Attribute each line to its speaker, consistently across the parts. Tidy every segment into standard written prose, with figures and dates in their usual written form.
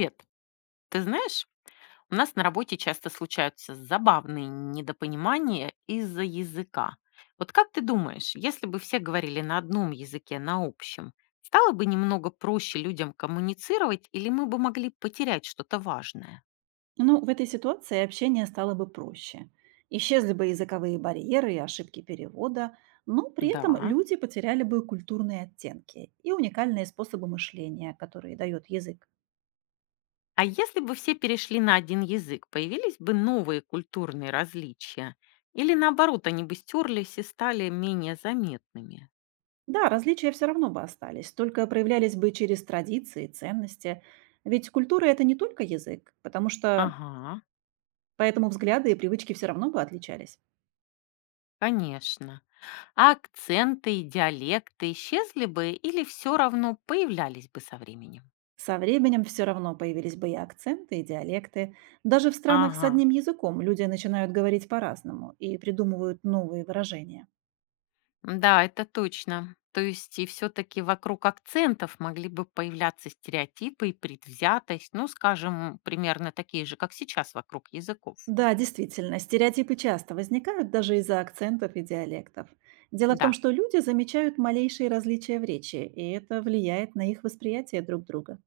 Speaker 1: Привет. Ты знаешь, у нас на работе часто случаются забавные недопонимания из-за языка. Вот как ты думаешь, если бы все говорили на одном языке, на общем, стало бы немного проще людям коммуницировать или мы бы могли потерять что-то важное?
Speaker 2: Ну, в этой ситуации общение стало бы проще. Исчезли бы языковые барьеры и ошибки перевода, но при этом
Speaker 1: Да.
Speaker 2: люди потеряли бы культурные оттенки и уникальные способы мышления, которые дает язык.
Speaker 1: А если бы все перешли на один язык, появились бы новые культурные различия? Или наоборот, они бы стерлись и стали менее заметными?
Speaker 2: Да, различия все равно бы остались, только проявлялись бы через традиции, ценности. Ведь культура– это не только язык, потому что
Speaker 1: Ага,
Speaker 2: поэтому взгляды и привычки все равно бы отличались.
Speaker 1: конечно. А акценты и диалекты исчезли бы или все равно появлялись бы со временем?
Speaker 2: Со временем все равно появились бы и акценты, и диалекты. Даже в странах с
Speaker 1: Ага.
Speaker 2: одним языком люди начинают говорить по-разному и придумывают новые выражения.
Speaker 1: Да, это точно. То есть и все-таки вокруг акцентов могли бы появляться стереотипы и предвзятость, ну, скажем, примерно такие же, как сейчас вокруг языков.
Speaker 2: Да, действительно, стереотипы часто возникают даже из-за акцентов и диалектов. Дело в том,
Speaker 1: Да.
Speaker 2: что люди замечают малейшие различия в речи, и это влияет на их восприятие друг друга.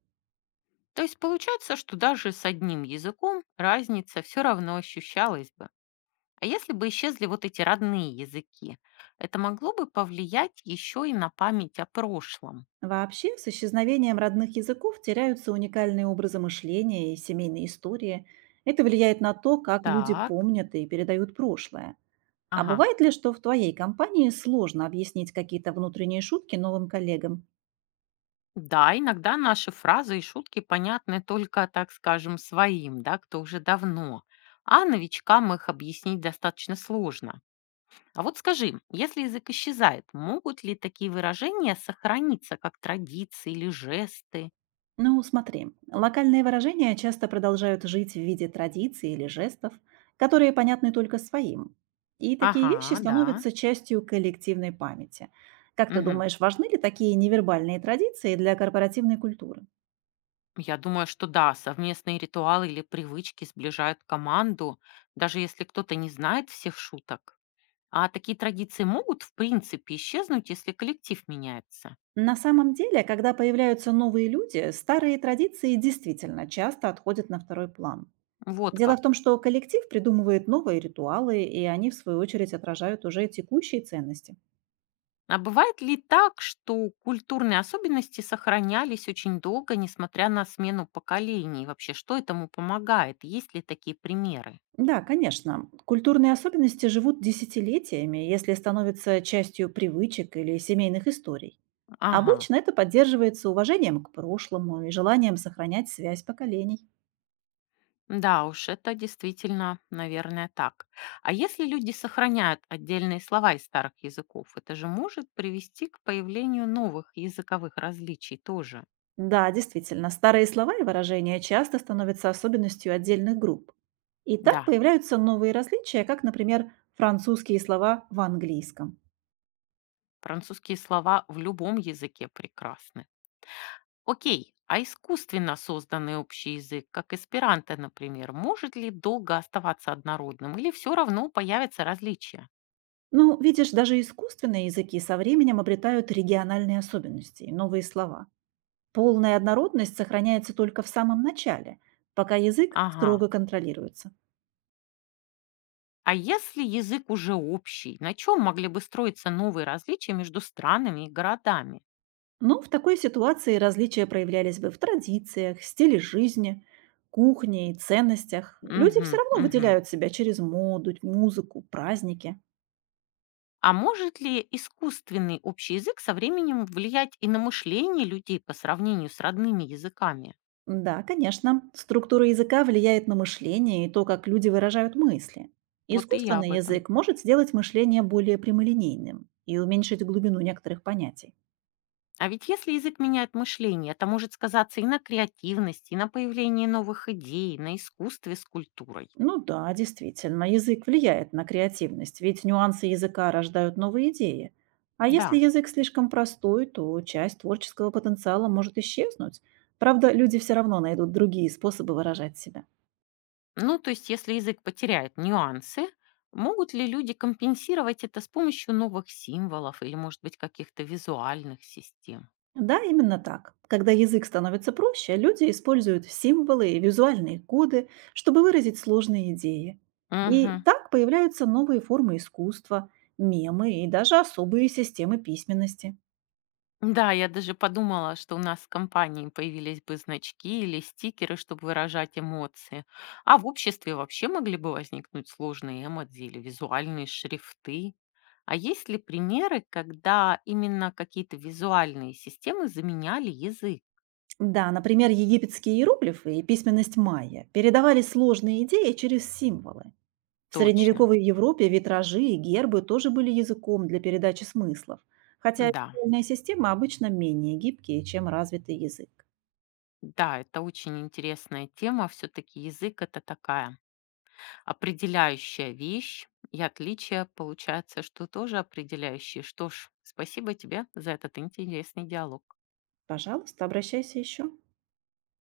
Speaker 1: То есть получается, что даже с одним языком разница все равно ощущалась бы. А если бы исчезли вот эти родные языки, это могло бы повлиять еще и на память о прошлом.
Speaker 2: Вообще, с исчезновением родных языков теряются уникальные образы мышления и семейные истории. Это влияет на то, как люди
Speaker 1: Так.
Speaker 2: помнят и передают прошлое. А
Speaker 1: Ага.
Speaker 2: бывает ли, что в твоей компании сложно объяснить какие-то внутренние шутки новым коллегам?
Speaker 1: Да, иногда наши фразы и шутки понятны только, так скажем, своим, да, кто уже давно, а новичкам их объяснить достаточно сложно. А вот скажи, если язык исчезает, могут ли такие выражения сохраниться, как традиции или жесты?
Speaker 2: Ну, смотри, локальные выражения часто продолжают жить в виде традиций или жестов, которые понятны только своим. И такие вещи
Speaker 1: Ага, да.
Speaker 2: становятся частью коллективной памяти. Как ты
Speaker 1: Мгм.
Speaker 2: думаешь, важны ли такие невербальные традиции для корпоративной культуры?
Speaker 1: Я думаю, что да, совместные ритуалы или привычки сближают команду, даже если кто-то не знает всех шуток. А такие традиции могут, в принципе, исчезнуть, если коллектив меняется?
Speaker 2: На самом деле, когда появляются новые люди, старые традиции действительно часто отходят на второй план.
Speaker 1: Вот
Speaker 2: Дело в том,
Speaker 1: как.
Speaker 2: что коллектив придумывает новые ритуалы, и они, в свою очередь, отражают уже текущие ценности.
Speaker 1: А бывает ли так, что культурные особенности сохранялись очень долго, несмотря на смену поколений? Вообще, что этому помогает? Есть ли такие примеры?
Speaker 2: Да, конечно, культурные особенности живут десятилетиями, если становятся частью привычек или семейных историй.
Speaker 1: Ага.
Speaker 2: Обычно это поддерживается уважением к прошлому и желанием сохранять связь поколений.
Speaker 1: Да уж, это действительно, наверное, так. А если люди сохраняют отдельные слова из старых языков, это же может привести к появлению новых языковых различий тоже.
Speaker 2: Да, действительно, старые слова и выражения часто становятся особенностью отдельных групп. И так
Speaker 1: Да,
Speaker 2: появляются новые различия, как, например, французские слова в английском.
Speaker 1: французские слова в любом языке прекрасны. Окей, а искусственно созданный общий язык, как эсперанто, например, может ли долго оставаться однородным или все равно появятся различия?
Speaker 2: Ну, видишь, даже искусственные языки со временем обретают региональные особенности и новые слова. Полная однородность сохраняется только в самом начале, пока язык
Speaker 1: Ага.
Speaker 2: строго контролируется.
Speaker 1: А если язык уже общий, на чем могли бы строиться новые различия между странами и городами?
Speaker 2: Но в такой ситуации различия проявлялись бы в традициях, стиле жизни, кухне и ценностях. Люди все
Speaker 1: Угу,
Speaker 2: равно
Speaker 1: угу.
Speaker 2: выделяют себя через моду, музыку, праздники.
Speaker 1: А может ли искусственный общий язык со временем влиять и на мышление людей по сравнению с родными языками?
Speaker 2: Да, конечно. Структура языка влияет на мышление и то, как люди выражают мысли.
Speaker 1: Вот и я об
Speaker 2: Искусственный
Speaker 1: этом.
Speaker 2: язык может сделать мышление более прямолинейным и уменьшить глубину некоторых понятий.
Speaker 1: А ведь если язык меняет мышление, это может сказаться и на креативности, и на появлении новых идей, и на искусстве с культурой.
Speaker 2: Ну да, действительно, язык влияет на креативность, ведь нюансы языка рождают новые идеи. А если
Speaker 1: Да.
Speaker 2: язык слишком простой, то часть творческого потенциала может исчезнуть. Правда, люди все равно найдут другие способы выражать себя.
Speaker 1: Ну, то есть, если язык потеряет нюансы, могут ли люди компенсировать это с помощью новых символов или, может быть, каких-то визуальных систем?
Speaker 2: Да, именно так. Когда язык становится проще, люди используют символы и визуальные коды, чтобы выразить сложные идеи. И
Speaker 1: Мгм.
Speaker 2: так появляются новые формы искусства, мемы и даже особые системы письменности.
Speaker 1: Да, я даже подумала, что у нас в компании появились бы значки или стикеры, чтобы выражать эмоции. А в обществе вообще могли бы возникнуть сложные эмодзи или визуальные шрифты. А есть ли примеры, когда именно какие-то визуальные системы заменяли язык?
Speaker 2: Да, например, египетские иероглифы и письменность майя передавали сложные идеи через символы. В
Speaker 1: Точно,
Speaker 2: средневековой Европе витражи и гербы тоже были языком для передачи смыслов, хотя
Speaker 1: да.
Speaker 2: визуальная система обычно менее гибкие, чем развитый язык.
Speaker 1: Да, это очень интересная тема. Все-таки язык это такая определяющая вещь, и отличие получается, что тоже определяющие. Что ж, спасибо тебе за этот интересный диалог.
Speaker 2: Пожалуйста, обращайся еще.